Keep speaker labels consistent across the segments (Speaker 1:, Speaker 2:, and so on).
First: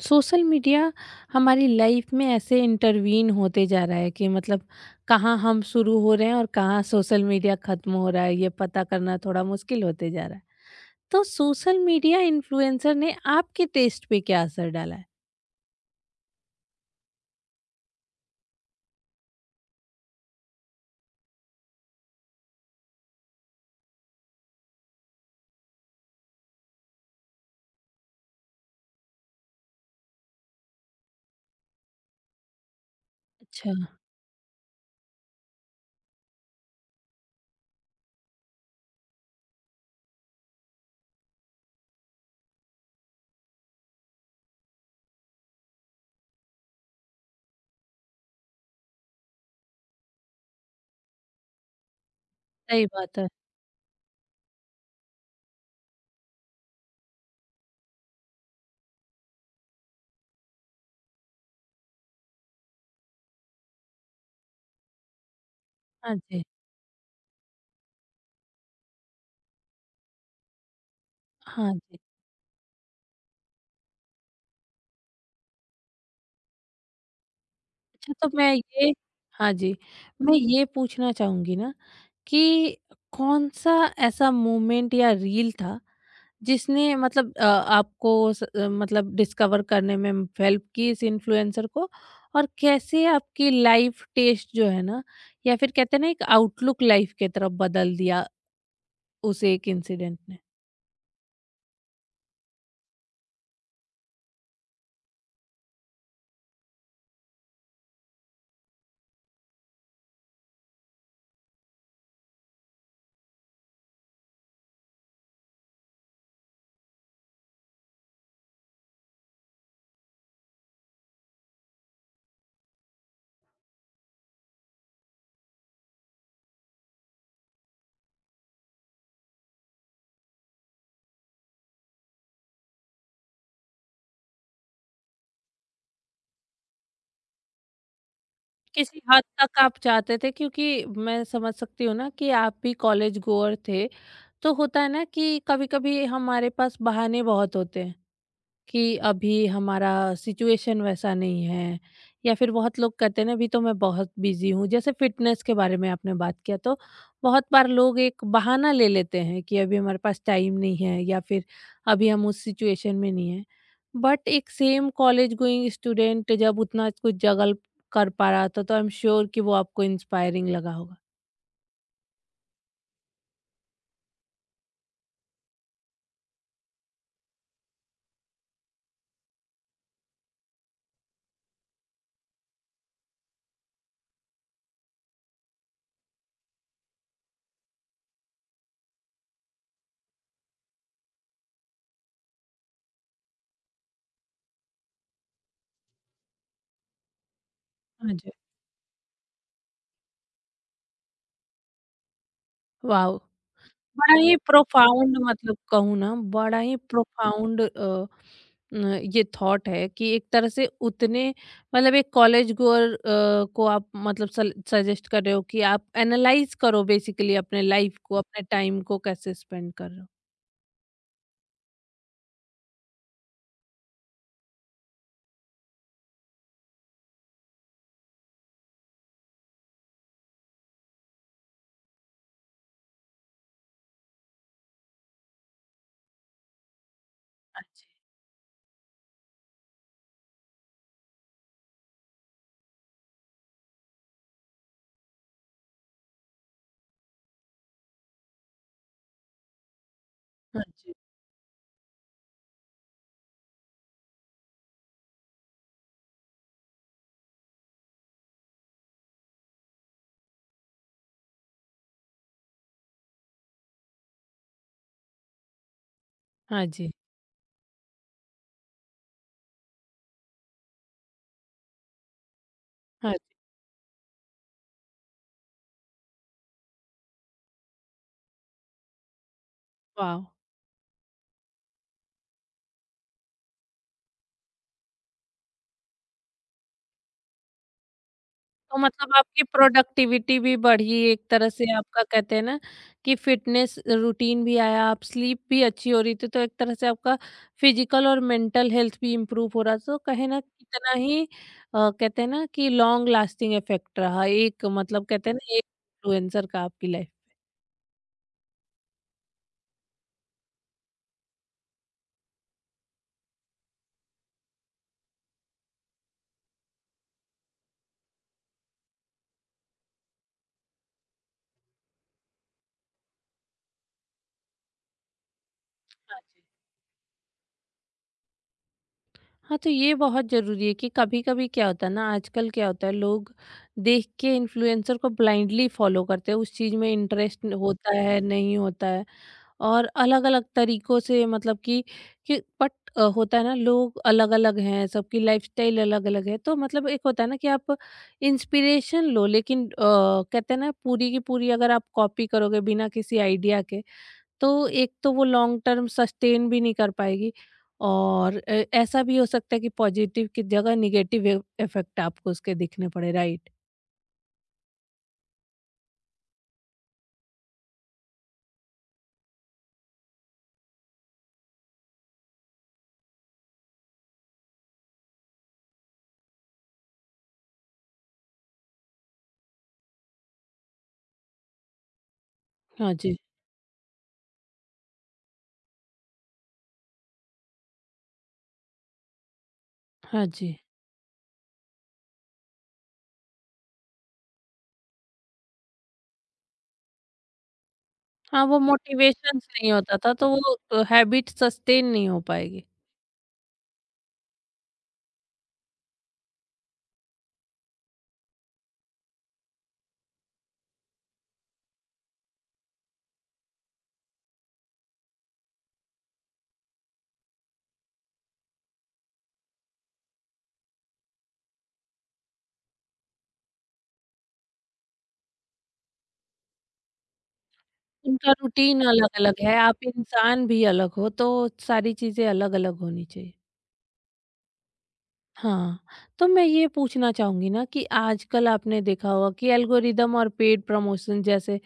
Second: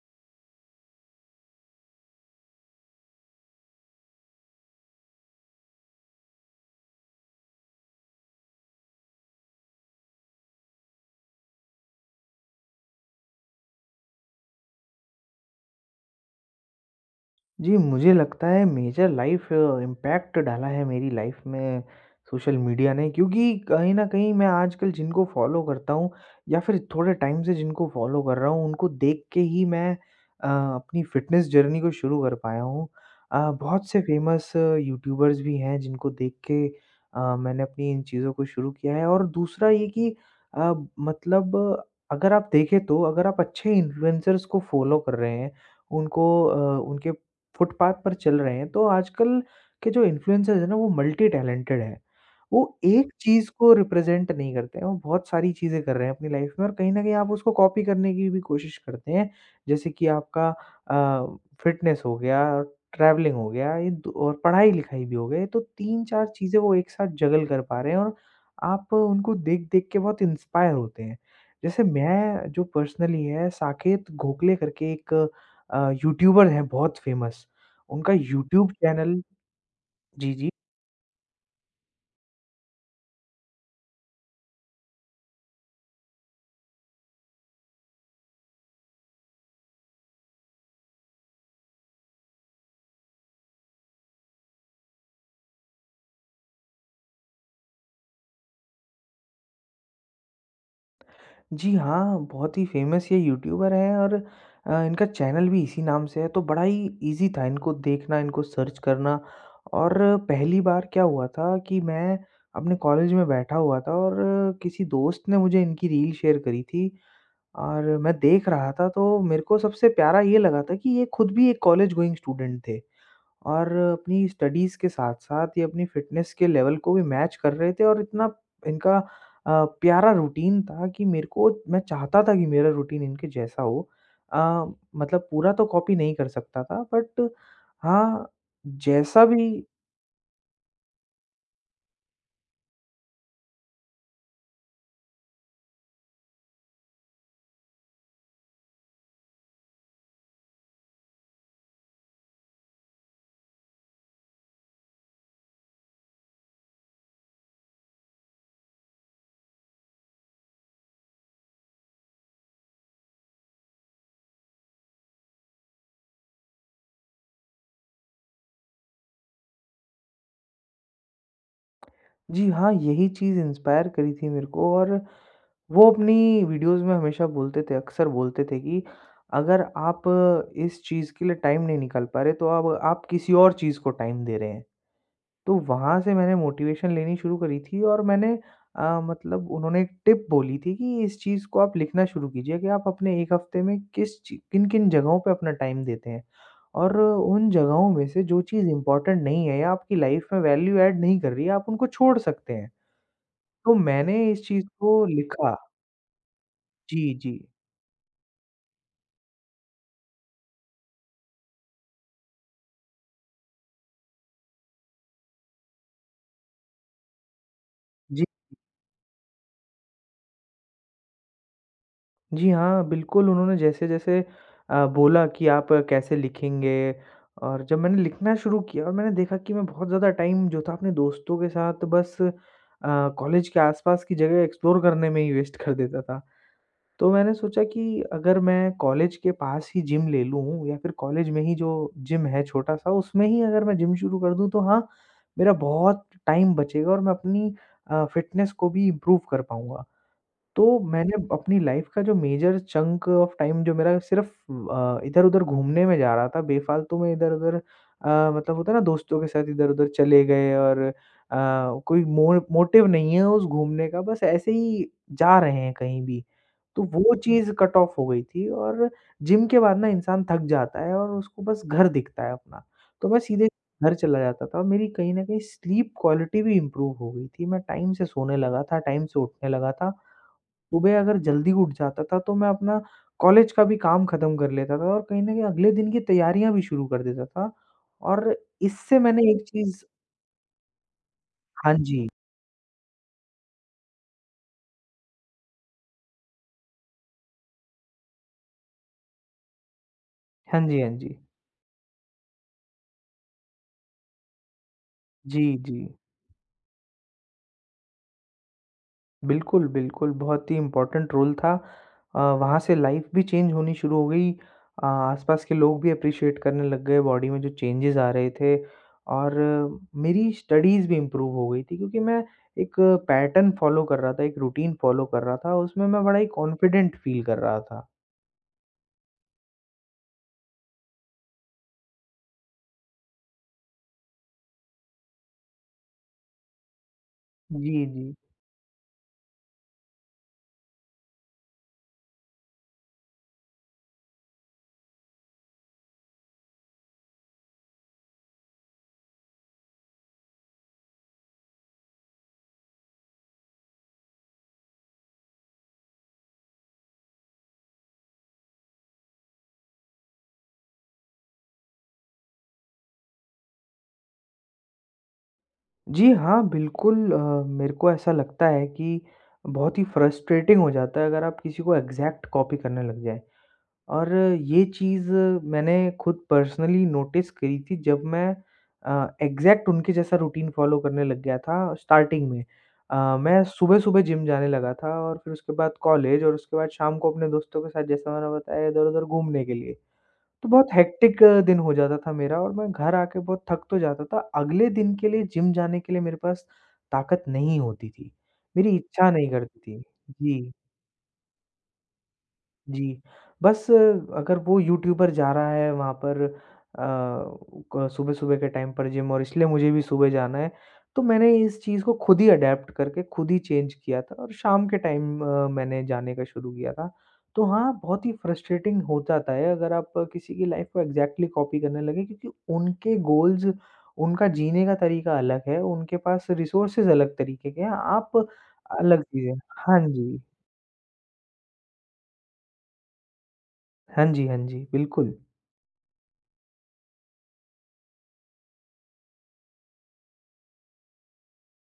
Speaker 1: Social media हमारी life में ऐसे इंटरवीन होते जा रहा है कि मतलब कहाँ हम शुरू हो रहे हैं और कहाँ सोशल मीडिया खत्म हो रहा है ये पता करना थोड़ा मुश्किल होते जा रहा है। तो सोशल मीडिया इन्फ्लुएंसर ने आपके टेस्ट पे क्या असर डाला है?
Speaker 2: जी, मुझे लगता है मेजर लाइफ़ इम्पैक्ट डाला है मेरी लाइफ़ में सोशल मीडिया ने क्योंकि कहीं न कहीं मैं आजकल जिनको फ़ॉलो करता हूँ या फिर थोड़े टाइम से जिनको फ़ॉलो कर रहा हूँ, उनको देख के ही मैं अपनी फ़िटनेस जर्नी को शुरू कर पाया हूँ।
Speaker 1: अच्छा।
Speaker 2: बहुत से फ़ेमस यूट्यूबर्स भी हैं जिनको देख के मैंने अपनी इन चीज़ों को शुरू किया है और दूसरा ये कि अ, मतलब अगर आप देखें तो अगर आप अच्छे इन्फ्लुएंसर्स को फ़ॉलो कर रहे हैं, उनको उनके फुटपाथ पर चल रहे हैं, तो आजकल के जो इन्फ्लुएंसर्स हैं ना वो मल्टी टैलेंटेड हैं। वो
Speaker 1: सही
Speaker 2: एक
Speaker 1: बात है।
Speaker 2: चीज़ को रिप्रेज़ेंट नहीं करते हैं, वो बहुत सारी चीज़ें कर रहे हैं अपनी लाइफ़ में और कहीं न कहीं आप उसको कॉपी करने की भी कोशिश करते हैं। जैसे कि आपका अ, फिटनेस हो गया, ट्रैवलिंग हो गया ये दो और पढ़ाई-लिखाई भी हो गई, तो
Speaker 1: हाँ
Speaker 2: 3-4
Speaker 1: जी।
Speaker 2: चीज़ें वो एक साथ जगल कर पा रहे हैं और आप उनको देख-देख के बहुत इंस्पायर होते हैं।
Speaker 1: हाँ
Speaker 2: जैसे
Speaker 1: जी।
Speaker 2: मैं जो पर्सनली है साकेत गोखले करके एक यूट्यूबर हैं बहुत फ़ेमस, उनका
Speaker 1: अच्छा तो मैं
Speaker 2: यूट्यूब
Speaker 1: ये
Speaker 2: चैनल।
Speaker 1: हाँ जी।
Speaker 2: जी,
Speaker 1: मैं
Speaker 2: जी।
Speaker 1: ये पूछना चाहूंगी ना कि कौन सा ऐसा मोमेंट या रील था जिसने मतलब आपको मतलब डिस्कवर करने में हेल्प की इस इन्फ्लुएंसर को, और कैसे आपकी लाइफ टेस्ट जो है ना या फिर कहते हैं ना एक आउटलुक लाइफ की तरफ बदल दिया उस एक इंसिडेंट ने?
Speaker 2: जी हाँ, बहुत ही फ़ेमस ये यूट्यूबर हैं और इनका चैनल भी इसी नाम से है, तो बड़ा ही ईज़ी था इनको देखना, इनको सर्च करना और पहली बार क्या हुआ था कि मैं अपने कॉलेज में बैठा हुआ था और किसी दोस्त ने मुझे इनकी रील शेयर करी थी और मैं देख रहा था, तो मेरे को सबसे प्यारा ये लगा था कि ये खुद भी एक कॉलेज गोइंग स्टूडेंट थे। और अपनी स्टडीज़ के साथ-साथ ये अपनी फ़िटनेस के लेवल को भी मैच कर रहे थे और इतना इनका प्यारा रूटीन था कि मेरे को मैं चाहता था कि मेरा रूटीन इनके जैसा हो। अ, मतलब पूरा तो कॉपी नहीं कर सकता था बट हाँ,
Speaker 1: किसी हद
Speaker 2: जैसा भी।
Speaker 1: तक आप चाहते थे क्योंकि मैं समझ सकती हूँ ना कि आप भी कॉलेज गोअर थे, तो होता है ना कि कभी-कभी हमारे पास बहाने बहुत होते हैं। कि अभी हमारा सिचुएशन वैसा नहीं है या फिर बहुत लोग कहते हैं ना अभी तो मैं बहुत बिजी हूँ। जैसे फिटनेस के बारे में आपने बात किया तो बहुत बार लोग एक बहाना ले लेते हैं कि अभी हमारे पास टाइम नहीं है या फिर अभी हम उस सिचुएशन में नहीं है। बट एक सेम कॉलेज गोइंग स्टूडेंट जब उतना कुछ जगल कर पा रहा था तो आई एम श्योर कि वो आपको इंस्पायरिंग लगा होगा।
Speaker 2: जी हाँ, यही चीज़ इंस्पायर करी थी मेरे को और वो अपनी वीडियोज़ में हमेशा बोलते थे, अक्सर बोलते थे कि अगर आप इस चीज़ के लिए टाइम नहीं निकाल पा रहे, तो अब आप किसी और चीज़ को टाइम दे रहे हैं। तो वहाँ से मैंने मोटिवेशन लेनी शुरू करी थी और मैंने मतलब उन्होंने एक टिप बोली थी कि इस चीज़ को आप लिखना शुरू कीजिए कि आप अपने 1 हफ्ते में किस ची किन-किन जगहों पे अपना टाइम देते हैं। और उन जगहों में
Speaker 1: हाँ
Speaker 2: से
Speaker 1: जी।
Speaker 2: जो चीज़ इम्पोर्टेंट नहीं है या आपकी लाइफ में वैल्यू ऐड नहीं कर रही है, आप उनको छोड़ सकते हैं।
Speaker 1: वाह।
Speaker 2: तो
Speaker 1: बड़ा
Speaker 2: मैंने
Speaker 1: ही
Speaker 2: इस चीज़ को
Speaker 1: प्रोफाउंड,
Speaker 2: लिखा।
Speaker 1: मतलब कहूँ ना बड़ा ही
Speaker 2: जी, जी।
Speaker 1: प्रोफाउंड अ, न, ये थॉट है कि एक तरह से उतने मतलब एक कॉलेज गोअर को आप मतलब सजेस्ट कर रहे हो कि आप एनालाइज करो बेसिकली अपने लाइफ को,
Speaker 2: जी।
Speaker 1: अपने टाइम को कैसे स्पेंड कर रहे हो।
Speaker 2: जी हाँ, बिल्कुल उन्होंने जैसे-जैसे बोला कि आप कैसे लिखेंगे और जब मैंने लिखना शुरू किया और मैंने देखा कि मैं बहुत ज़्यादा टाइम जो था अपने दोस्तों के साथ बस कॉलेज के आसपास की जगह एक्सप्लोर करने में ही वेस्ट कर देता था। तो मैंने
Speaker 1: हाँ
Speaker 2: सोचा
Speaker 1: जी।
Speaker 2: कि अगर मैं कॉलेज के पास ही जिम ले लूँ या फिर कॉलेज में ही जो जिम है छोटा-सा उसमें ही अगर मैं जिम शुरू कर दूँ तो हाँ, मेरा बहुत टाइम बचेगा और मैं अपनी फ़िटनेस को भी इम्प्रूव कर पाऊँगा।
Speaker 1: हाँ हाँ
Speaker 2: तो
Speaker 1: जी।
Speaker 2: मैंने अपनी लाइफ का जो मेजर चंक ऑफ टाइम जो मेरा सिर्फ़ इधर-उधर घूमने में जा रहा था, बेफ़ालतू में इधर-उधर अ, मतलब होता है ना दोस्तों के साथ इधर-उधर चले गए और कोई मोर मोटिव नहीं है उस घूमने का, बस ऐसे ही जा रहे हैं कहीं भी।
Speaker 1: हाँ
Speaker 2: तो
Speaker 1: जी।
Speaker 2: वो चीज़ कट ऑफ हो गई थी और जिम के बाद ना इंसान थक जाता है और उसको बस घर दिखता है अपना। तो
Speaker 1: हाँ
Speaker 2: मैं
Speaker 1: जी।
Speaker 2: सीधे घर चला जाता था और मेरी कहीं न कहीं स्लीप क्वालिटी भी इम्प्रूव हो गई थी। मैं टाइम से सोने लगा था, टाइम से उठने लगा था।
Speaker 1: वाह।
Speaker 2: सुबह अगर जल्दी उठ जाता था तो मैं अपना कॉलेज का भी काम खत्म कर लेता था और कहीं न कहीं अगले दिन की तैयारियाँ भी शुरू कर देता था और
Speaker 1: तो
Speaker 2: इससे
Speaker 1: मतलब
Speaker 2: मैंने
Speaker 1: आपकी
Speaker 2: एक चीज़।
Speaker 1: प्रोडक्टिविटी भी बढ़ी एक तरह से,
Speaker 2: हाँ
Speaker 1: आपका
Speaker 2: जी।
Speaker 1: कहते हैं ना कि फिटनेस रूटीन भी आया, आप स्लीप भी अच्छी हो रही थी, तो एक तरह से आपका फिजिकल और मेंटल हेल्थ भी इम्प्रूव हो रहा। तो कहे ना
Speaker 2: हाँ जी, हाँ
Speaker 1: कितना
Speaker 2: जी।
Speaker 1: ही कहते हैं ना कि लॉन्ग लास्टिंग इफेक्ट रहा एक, मतलब कहते हैं
Speaker 2: जी,
Speaker 1: ना एक
Speaker 2: जी।
Speaker 1: इन्फ्लुएंसर का आपकी लाइफ।
Speaker 2: बिल्कुल, बिल्कुल, बहुत ही इम्पोर्टेंट रोल था। वहाँ से लाइफ़ भी चेंज होनी शुरू हो गई। आसपास के लोग भी एप्रिशिएट करने लग गए बॉडी में जो चेंजेज़ आ रहे थे और मेरी स्टडीज़ भी इम्प्रूव हो गई थी क्योंकि मैं एक पैटर्न फ़ॉलो कर रहा था, एक रूटीन फ़ॉलो कर रहा था, उसमें मैं बड़ा
Speaker 1: हाँ
Speaker 2: ही
Speaker 1: जी।
Speaker 2: कॉन्फिडेंट फ़ील कर रहा था।
Speaker 1: हाँ तो ये बहुत जरूरी है कि कभी कभी क्या होता है ना, आजकल क्या होता है लोग देख के इन्फ्लुएंसर को ब्लाइंडली फॉलो करते हैं, उस चीज में इंटरेस्ट
Speaker 2: जी,
Speaker 1: होता
Speaker 2: जी।
Speaker 1: है नहीं होता है और अलग-अलग तरीकों से, मतलब कि बट होता है ना लोग अलग-अलग हैं, सबकी लाइफस्टाइल अलग-अलग है, तो मतलब एक होता है ना कि आप इंस्पिरेशन लो लेकिन कहते हैं ना पूरी की पूरी अगर आप कॉपी करोगे बिना किसी आइडिया के, तो एक तो वो लॉन्ग टर्म सस्टेन भी नहीं कर पाएगी और ऐसा भी हो सकता है कि पॉजिटिव की जगह नेगेटिव ए इफेक्ट आपको उसके दिखने पड़े, राइट?
Speaker 2: जी हाँ, बिल्कुल। मेरे को ऐसा लगता है कि बहुत ही फ्रस्ट्रेटिंग हो जाता है अगर आप किसी को एग्ज़ैक्ट कॉपी करने लग जाएँ। और ये चीज़ मैंने खुद पर्सनली नोटिस करी थी जब मैं एग्ज़ैक्ट उनके जैसा रूटीन फ़ॉलो करने लग गया था स्टार्टिंग में।
Speaker 1: हाँ जी,
Speaker 2: मैं सुबह-सुबह जिम जाने लगा था और फिर उसके बाद कॉलेज और उसके बाद शाम को अपने दोस्तों के साथ जैसा मैंने बताया इधर-उधर घूमने के लिए।
Speaker 1: हाँ
Speaker 2: तो
Speaker 1: जी।
Speaker 2: बहुत हेक्टिक दिन हो जाता था मेरा और मैं घर आके बहुत थक तो जाता था। अगले दिन के लिए जिम जाने के लिए मेरे पास ताकत नहीं होती थी।
Speaker 1: हाँ, वो
Speaker 2: मेरी इच्छा नहीं
Speaker 1: मोटिवेशंस
Speaker 2: करती
Speaker 1: नहीं
Speaker 2: थी।
Speaker 1: होता था, तो
Speaker 2: जी।
Speaker 1: वो हैबिट सस्टेन नहीं हो पाएगी।
Speaker 2: जी, बस अगर वो यूट्यूबर जा रहा है वहाँ पर अ, क सुबह-सुबह के टाइम पर जिम और इसलिए मुझे भी सुबह जाना है, तो मैंने इस चीज़ को खुद ही अडैप्ट करके खुद ही चेंज किया था और शाम के टाइम मैंने जाने का शुरू किया था। तो हाँ, बहुत ही फ्रस्ट्रेटिंग हो जाता है अगर आप किसी की लाइफ़ को एग्ज़ैक्टली कॉपी करने लगें क्योंकि उनके गोल्स, उनका जीने का तरीका अलग है, उनके पास रिसोर्सेज़ अलग तरीके के हैं, आप
Speaker 1: उनका रूटीन
Speaker 2: अलग चीज़ें।
Speaker 1: अलग-अलग है,
Speaker 2: हाँ
Speaker 1: आप
Speaker 2: जी।
Speaker 1: इंसान भी अलग हो, तो सारी चीज़ें अलग-अलग होनी चाहिए।
Speaker 2: हाँ जी, हाँ जी, बिल्कुल।
Speaker 1: हाँ, तो मैं ये पूछना चाहूँगी ना कि आजकल आपने देखा होगा कि एल्गोरिदम और पेड प्रमोशन जैसे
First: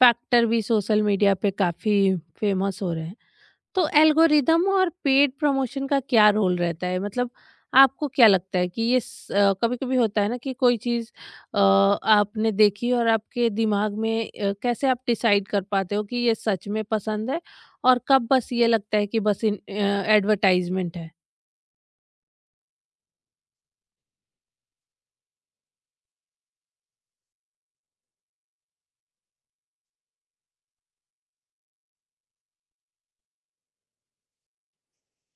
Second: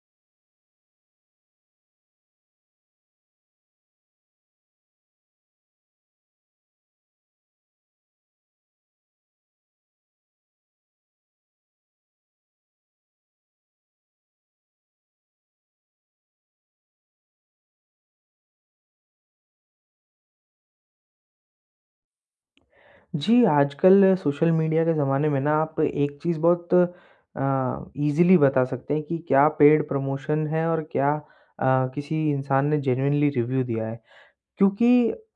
Speaker 1: फैक्टर भी सोशल मीडिया पे काफ़ी फेमस हो रहे हैं। तो एल्गोरिदम और पेड प्रमोशन का क्या रोल रहता है, मतलब आपको क्या लगता है कि ये कभी कभी होता है ना कि कोई चीज आपने देखी, और आपके दिमाग में कैसे आप डिसाइड कर पाते हो कि ये सच में पसंद है और कब बस ये लगता है कि बस एडवर्टाइजमेंट है?
Speaker 2: जी, आजकल सोशल मीडिया के ज़माने में ना आप एक चीज़ बहुत ईज़िली बता सकते हैं कि क्या पेड प्रमोशन है और क्या किसी इंसान ने जेन्युइनली रिव्यू दिया है। क्योंकि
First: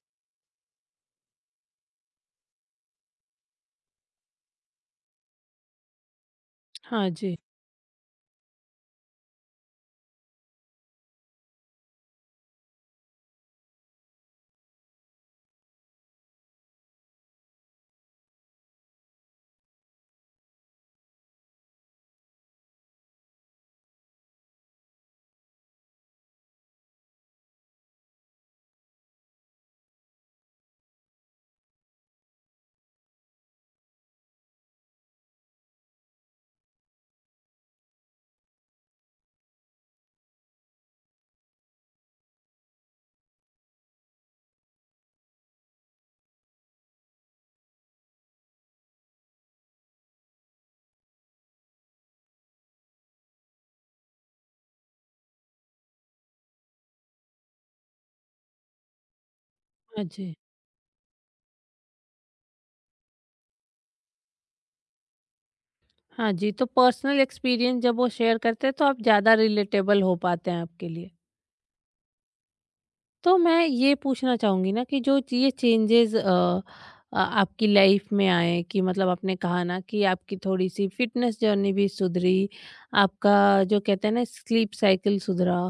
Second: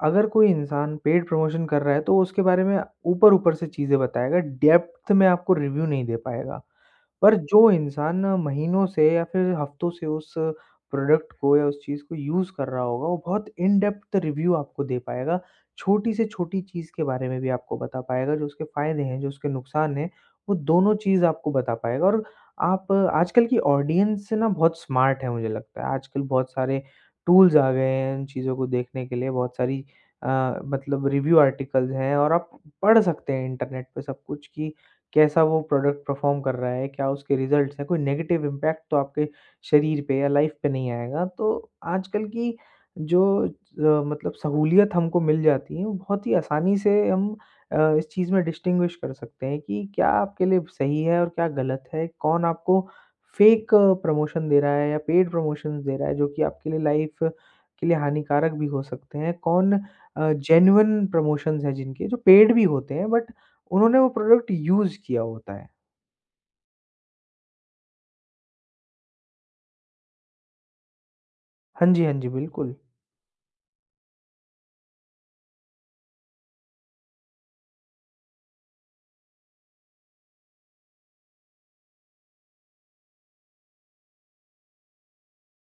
Speaker 2: अगर कोई इंसान पेड प्रमोशन कर रहा है तो उसके बारे में ऊपर-ऊपर से चीज़ें बताएगा, डेप्थ में आपको रिव्यू नहीं दे पाएगा।
Speaker 1: हाँ
Speaker 2: पर
Speaker 1: जी।
Speaker 2: जो इंसान महीनों से या फिर हफ्तों से उस प्रोडक्ट को या उस चीज़ को यूज़ कर रहा होगा, वो बहुत इन डेप्थ रिव्यू आपको दे पाएगा। छोटी से छोटी चीज़ के बारे में भी आपको बता पाएगा, जो उसके फ़ायदे हैं, जो उसके नुकसान हैं, वो दोनों चीज़ आपको बता पाएगा और आप आजकल की ऑडियंस ना बहुत स्मार्ट है मुझे लगता है। आजकल बहुत सारे टूल्स आ गए हैं इन चीज़ों को देखने के लिए, बहुत सारी अ, रिव्यू आर्टिकल्स हैं और आप पढ़ सकते हैं इंटरनेट पे सब कुछ कि कैसा वो प्रोडक्ट परफॉर्म कर रहा है, क्या उसके रिज़ल्ट्स हैं, कोई नेगेटिव इम्पैक्ट तो आपके शरीर पे या लाइफ़ पे नहीं आएगा। तो आजकल की जो सहूलियत हमको मिल जाती है, वो बहुत ही आसानी से हम इस चीज़ में डिस्टिंग्विश कर सकते हैं कि क्या आपके लिए सही है और क्या गलत है। कौन आपको फ़ेक प्रमोशन दे रहा है या पेड प्रमोशंस दे रहा है, जो कि आपके लिए लाइफ़ के लिए हानिकारक भी हो सकते हैं। कौन
Speaker 1: हाँ जी।
Speaker 2: जेन्युइन प्रमोशंस हैं जिनके, जो पेड भी होते हैं बट उन्होंने वो प्रोडक्ट यूज़ किया होता है।
Speaker 1: हाँ जी, तो पर्सनल एक्सपीरियंस जब वो शेयर करते हैं तो आप ज्यादा रिलेटेबल हो पाते हैं आपके लिए।
Speaker 2: हाँ जी, हाँ जी, बिल्कुल।
Speaker 1: तो मैं ये पूछना चाहूँगी ना कि ये चेंजेस आपकी लाइफ में आए कि मतलब आपने कहा ना कि आपकी थोड़ी सी फिटनेस जर्नी भी सुधरी, आपका जो कहते हैं ना स्लीप साइकिल सुधरा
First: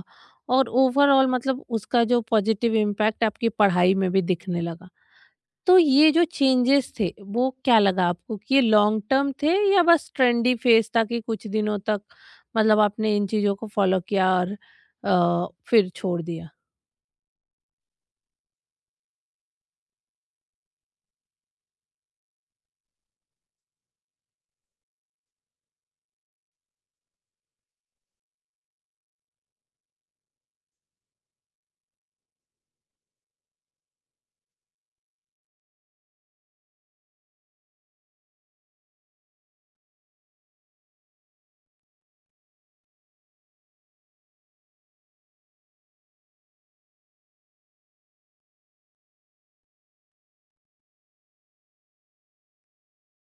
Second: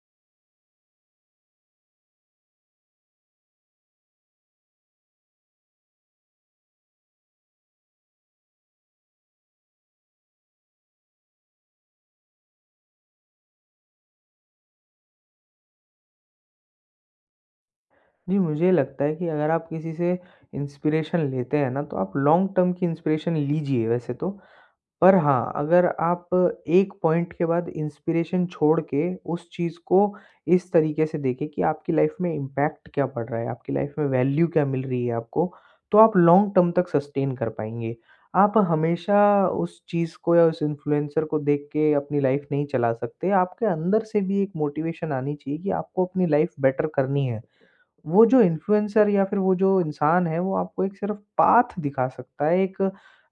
Speaker 1: और ओवरऑल मतलब उसका जो पॉजिटिव इम्पैक्ट आपकी पढ़ाई में भी दिखने लगा, तो ये जो चेंजेस थे वो क्या लगा आपको कि ये लॉन्ग टर्म थे या बस ट्रेंडी फेज था कि कुछ दिनों तक मतलब आपने इन चीज़ों को फॉलो किया और फिर छोड़ दिया?
Speaker 2: जी, मुझे लगता है कि अगर आप किसी से इंस्पिरेशन लेते हैं ना, तो आप लॉन्ग टर्म की इंस्पिरेशन लीजिए वैसे तो पर हाँ, अगर आप एक पॉइंट के बाद इंस्पिरेशन छोड़ के उस चीज़ को इस तरीके से देखें कि आपकी लाइफ में इम्पैक्ट क्या पड़ रहा है, आपकी लाइफ में वैल्यू क्या मिल रही है आपको, तो आप लॉन्ग टर्म तक सस्टेन कर पाएँगे। आप हमेशा उस चीज़ को या उस इन्फ्लुएंसर को देख के अपनी लाइफ नहीं चला सकते। आपके अंदर से भी एक मोटिवेशन आनी चाहिए कि आपको अपनी लाइफ बेटर करनी है। वो जो इन्फ्लुएंसर या फिर वो जो इंसान है, वो आपको एक सिर्फ़ पाथ दिखा सकता है, एक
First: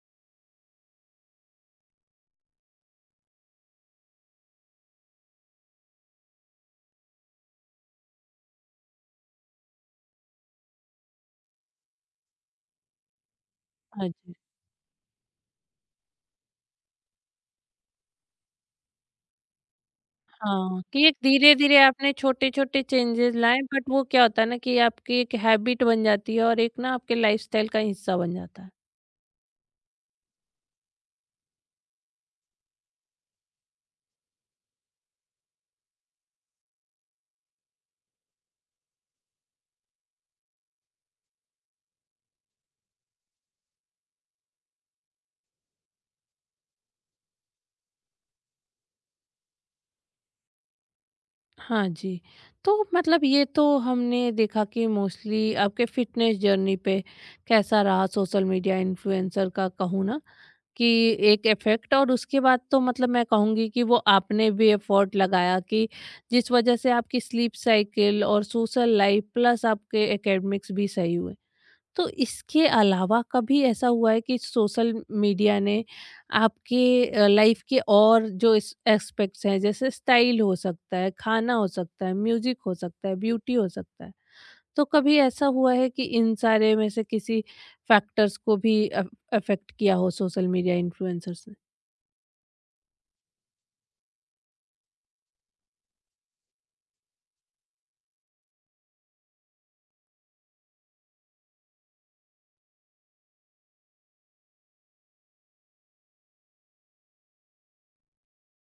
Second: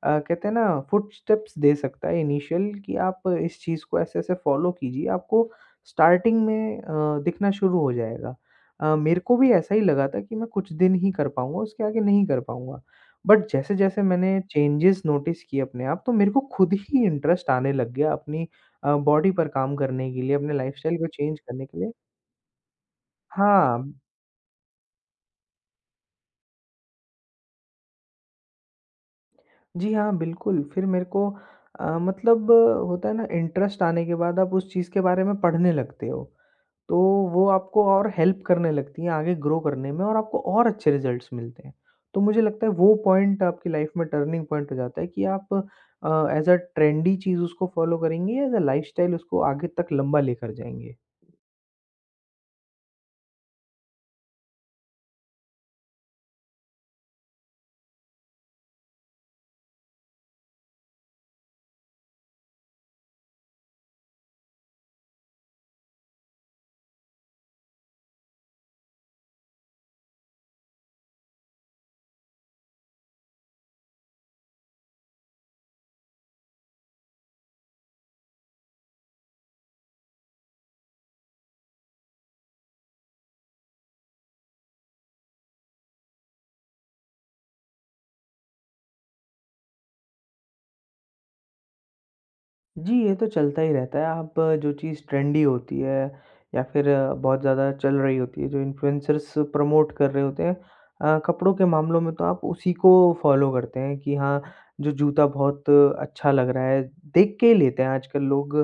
Speaker 2: कहते हैं ना फुटस्टेप्स दे सकता है इनिशियल कि आप इस चीज़ को ऐसे-ऐसे फ़ॉलो कीजिए, आपको स्टार्टिंग में दिखना शुरू हो जाएगा। मेरे को भी ऐसा ही लगा था कि मैं कुछ दिन ही कर पाऊँगा, उसके आगे नहीं कर पाऊँगा। बट जैसे-जैसे
Speaker 1: हाँ जी।
Speaker 2: मैंने चेंजेस नोटिस किए अपने आप, तो मेरे को खुद ही इंटरेस्ट आने लग गया अपनी बॉडी पर काम करने के लिए, अपने
Speaker 1: हाँ,
Speaker 2: लाइफ़स्टाइल को
Speaker 1: कि एक
Speaker 2: चेंज करने
Speaker 1: धीरे-धीरे
Speaker 2: के लिए।
Speaker 1: आपने छोटे-छोटे चेंजेस लाए बट
Speaker 2: हाँ।
Speaker 1: वो क्या होता है ना कि आपकी एक हैबिट बन जाती है और एक ना आपके लाइफस्टाइल का हिस्सा बन जाता है।
Speaker 2: जी हाँ, बिल्कुल। फिर मेरे को अ, मतलब होता है ना इंटरेस्ट आने के बाद आप उस चीज़ के बारे में पढ़ने लगते हो। तो वो आपको और हेल्प करने लगती है आगे ग्रो करने में और आपको और अच्छे रिज़ल्ट्स मिलते हैं। तो मुझे लगता है वो पॉइंट आपकी लाइफ़ में टर्निंग पॉइंट हो जाता है कि आप एज़ अ ट्रेंडी चीज़ उसको फ़ॉलो करेंगे, एज़ अ लाइफ़स्टाइल उसको आगे तक लंबा लेकर जाएँगे।
Speaker 1: हाँ जी, तो मतलब ये तो हमने देखा कि मोस्टली आपके फिटनेस जर्नी पे कैसा रहा सोशल मीडिया इन्फ्लुएंसर का, कहूँ ना कि एक इफ़ेक्ट। और उसके बाद तो मतलब मैं कहूँगी कि वो आपने भी एफ़र्ट लगाया कि जिस वजह से आपकी स्लीप साइकिल और सोशल लाइफ़ प्लस आपके एकेडमिक्स भी सही हुए। तो इसके अलावा कभी ऐसा हुआ है कि सोशल मीडिया ने आपके लाइफ के और जो एस्पेक्ट्स हैं जैसे स्टाइल हो सकता है, खाना हो सकता है, म्यूजिक हो सकता है, ब्यूटी हो सकता है, तो कभी ऐसा हुआ है कि इन सारे में से किसी फैक्टर्स को भी अफेक्ट किया हो सोशल मीडिया इन्फ्लुएंसर्स ने?
Speaker 2: जी, ये तो चलता ही रहता है। आप जो चीज़ ट्रेंडी होती है या फिर बहुत ज़्यादा चल रही होती है, जो इन्फ्लुएंसर्स प्रमोट कर रहे होते हैं कपड़ों के मामलों में तो आप उसी को फ़ॉलो करते हैं कि हाँ, जो जूता बहुत अच्छा लग रहा है, देख के ही लेते हैं आजकल लोग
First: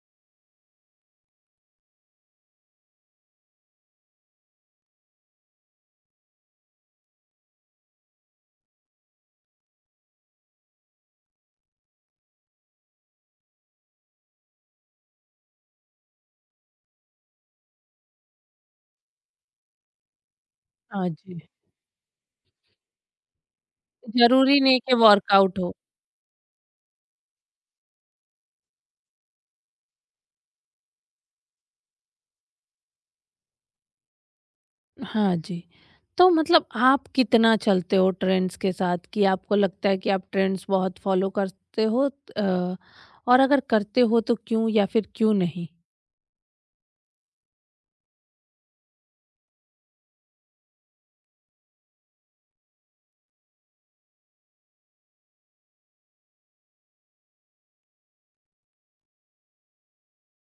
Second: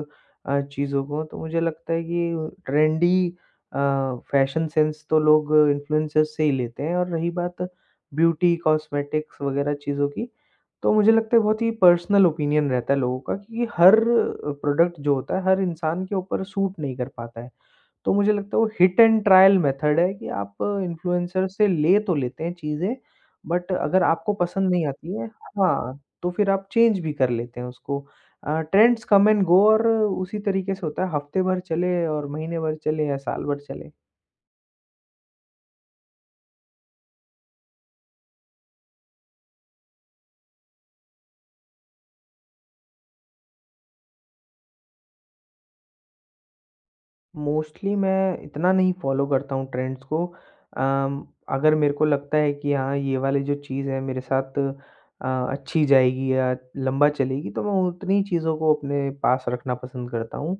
Speaker 2: चीज़ों को। तो मुझे लगता है कि ट्रेंडी अ, फ़ैशन सेंस तो लोग इन्फ्लुएंसर्स से ही लेते हैं और रही बात ब्यूटी, कॉस्मेटिक्स वगैरह चीज़ों की, तो मुझे लगता है बहुत ही पर्सनल ओपिनियन रहता है लोगों का कि हर प्रोडक्ट जो होता है हर इंसान के ऊपर सूट नहीं कर पाता है। तो मुझे लगता है वो हिट एंड ट्रायल मेथड है कि आप
Speaker 1: हाँ जी।
Speaker 2: इन्फ्लुएंसर से ले तो लेते हैं चीज़ें, बट अगर आपको
Speaker 1: जरूरी
Speaker 2: पसंद
Speaker 1: नहीं
Speaker 2: नहीं
Speaker 1: कि
Speaker 2: आती है
Speaker 1: वर्कआउट हो।
Speaker 2: हाँ, तो फिर आप चेंज भी कर लेते हैं उसको। ट्रेंड्स कम एंड गो और उसी तरीके से होता है हफ्ते भर चले और महीने भर चले या साल भर चले।
Speaker 1: हाँ जी। तो मतलब आप कितना चलते हो ट्रेंड्स के साथ, कि आपको लगता है कि आप ट्रेंड्स बहुत फॉलो करते हो अ, और अगर करते हो तो क्यों या फिर क्यों नहीं?
Speaker 2: मोस्टली मैं इतना नहीं फ़ॉलो करता हूँ ट्रेंड्स को। अम, अगर मेरे को लगता है कि हाँ, ये वाली जो चीज़ है मेरे साथ अच्छी जाएगी या लंबा चलेगी तो मैं उतनी चीज़ों को अपने पास रखना पसंद करता हूँ।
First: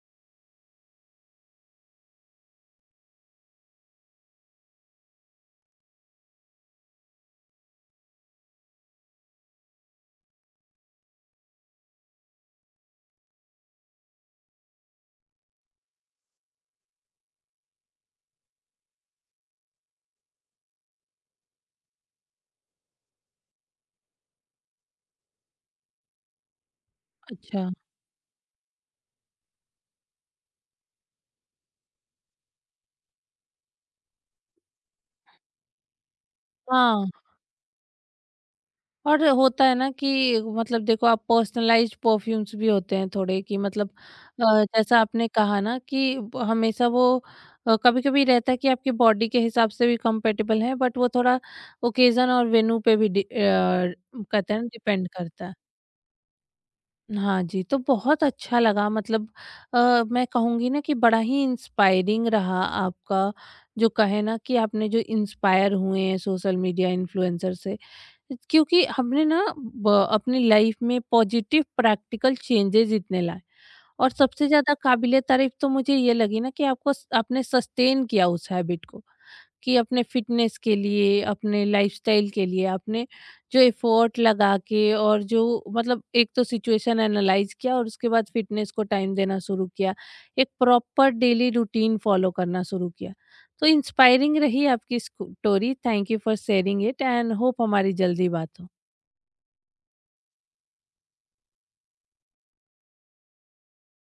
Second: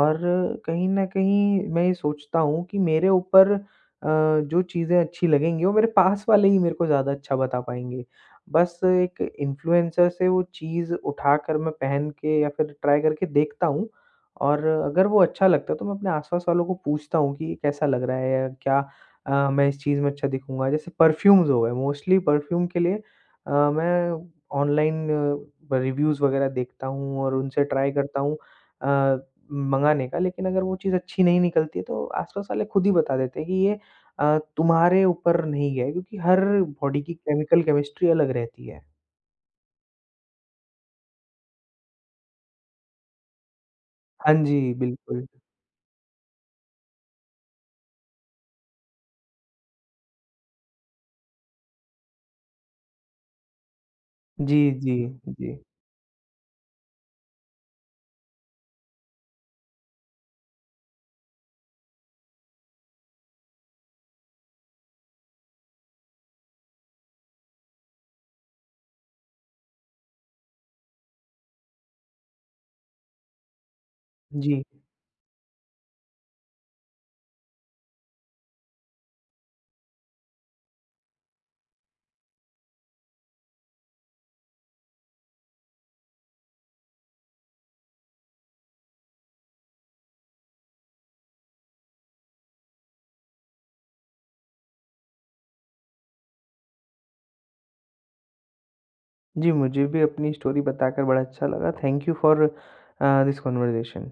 Speaker 2: और कहीं न कहीं मैं ये सोचता हूँ कि मेरे ऊपर जो चीज़ें अच्छी लगेंगी वो मेरे पास वाले ही मेरे को ज़्यादा अच्छा बता पाएँगे। बस एक इन्फ्लुएंसर से वो चीज़ उठाकर मैं पहन के या फिर ट्राई करके देखता हूँ और अगर वो अच्छा लगता है तो मैं अपने आस-पास वालों को पूछता हूँ कि ये कैसा लग रहा है या क्या मैं इस चीज़ में अच्छा दिखूँगा? जैसे परफ्यूम्स हो गए, मोस्टली परफ्यूम के लिए मैं ऑनलाइन ब रिव्यूज़ वगैरह देखता हूँ और उनसे
Speaker 1: अच्छा।
Speaker 2: ट्राई करता हूँ अ, मँगाने का। लेकिन अगर वो चीज़ अच्छी नहीं निकलती है तो आस-पास वाले खुद ही बता देते हैं कि ये तुम्हारे ऊपर नहीं गया है क्योंकि हर बॉडी
Speaker 1: हाँ,
Speaker 2: की केमिकल केमिस्ट्री अलग रहती है।
Speaker 1: और होता है ना कि मतलब देखो आप पर्सनलाइज़्ड परफ्यूम्स भी होते हैं थोड़े कि मतलब
Speaker 2: हाँ जी,
Speaker 1: जैसा
Speaker 2: बिल्कुल।
Speaker 1: आपने कहा ना कि ब हमेशा वो कभी-कभी रहता है कि आपकी बॉडी के हिसाब से भी कंपैटिबल है, बट वो थोड़ा ओकेज़न और वेन्यू पे भी कहते
Speaker 2: जी,
Speaker 1: हैं ना
Speaker 2: जी,
Speaker 1: डिपेंड करता है।
Speaker 2: जी।
Speaker 1: हाँ जी, तो बहुत अच्छा लगा मतलब अ, मैं कहूँगी ना कि बड़ा ही इंस्पायरिंग रहा आपका, जो कहे ना कि आपने जो इंस्पायर हुए हैं सोशल मीडिया इन्फ्लुएंसर से। क्योंकि हमने ना ब अपनी लाइफ में पॉजिटिव प्रैक्टिकल चेंजेज़ इतने लाए और सबसे
Speaker 2: जी।
Speaker 1: ज़्यादा काबिले तारीफ़ तो मुझे ये लगी ना कि आपको स आपने सस्टेन किया उस हैबिट को। कि अपने फिटनेस के लिए, अपने लाइफस्टाइल के लिए आपने जो एफर्ट लगा के और जो मतलब एक तो सिचुएशन एनालाइज किया और उसके बाद फिटनेस को टाइम देना शुरू किया, एक प्रॉपर डेली रूटीन फॉलो करना शुरू किया। तो इंस्पायरिंग रही आपकी story. Thank you for sharing it and hope हमारी जल्दी बात हो।
Speaker 2: जी, मुझे भी अपनी स्टोरी बताकर बड़ा अच्छा लगा। Thank you for this conversation.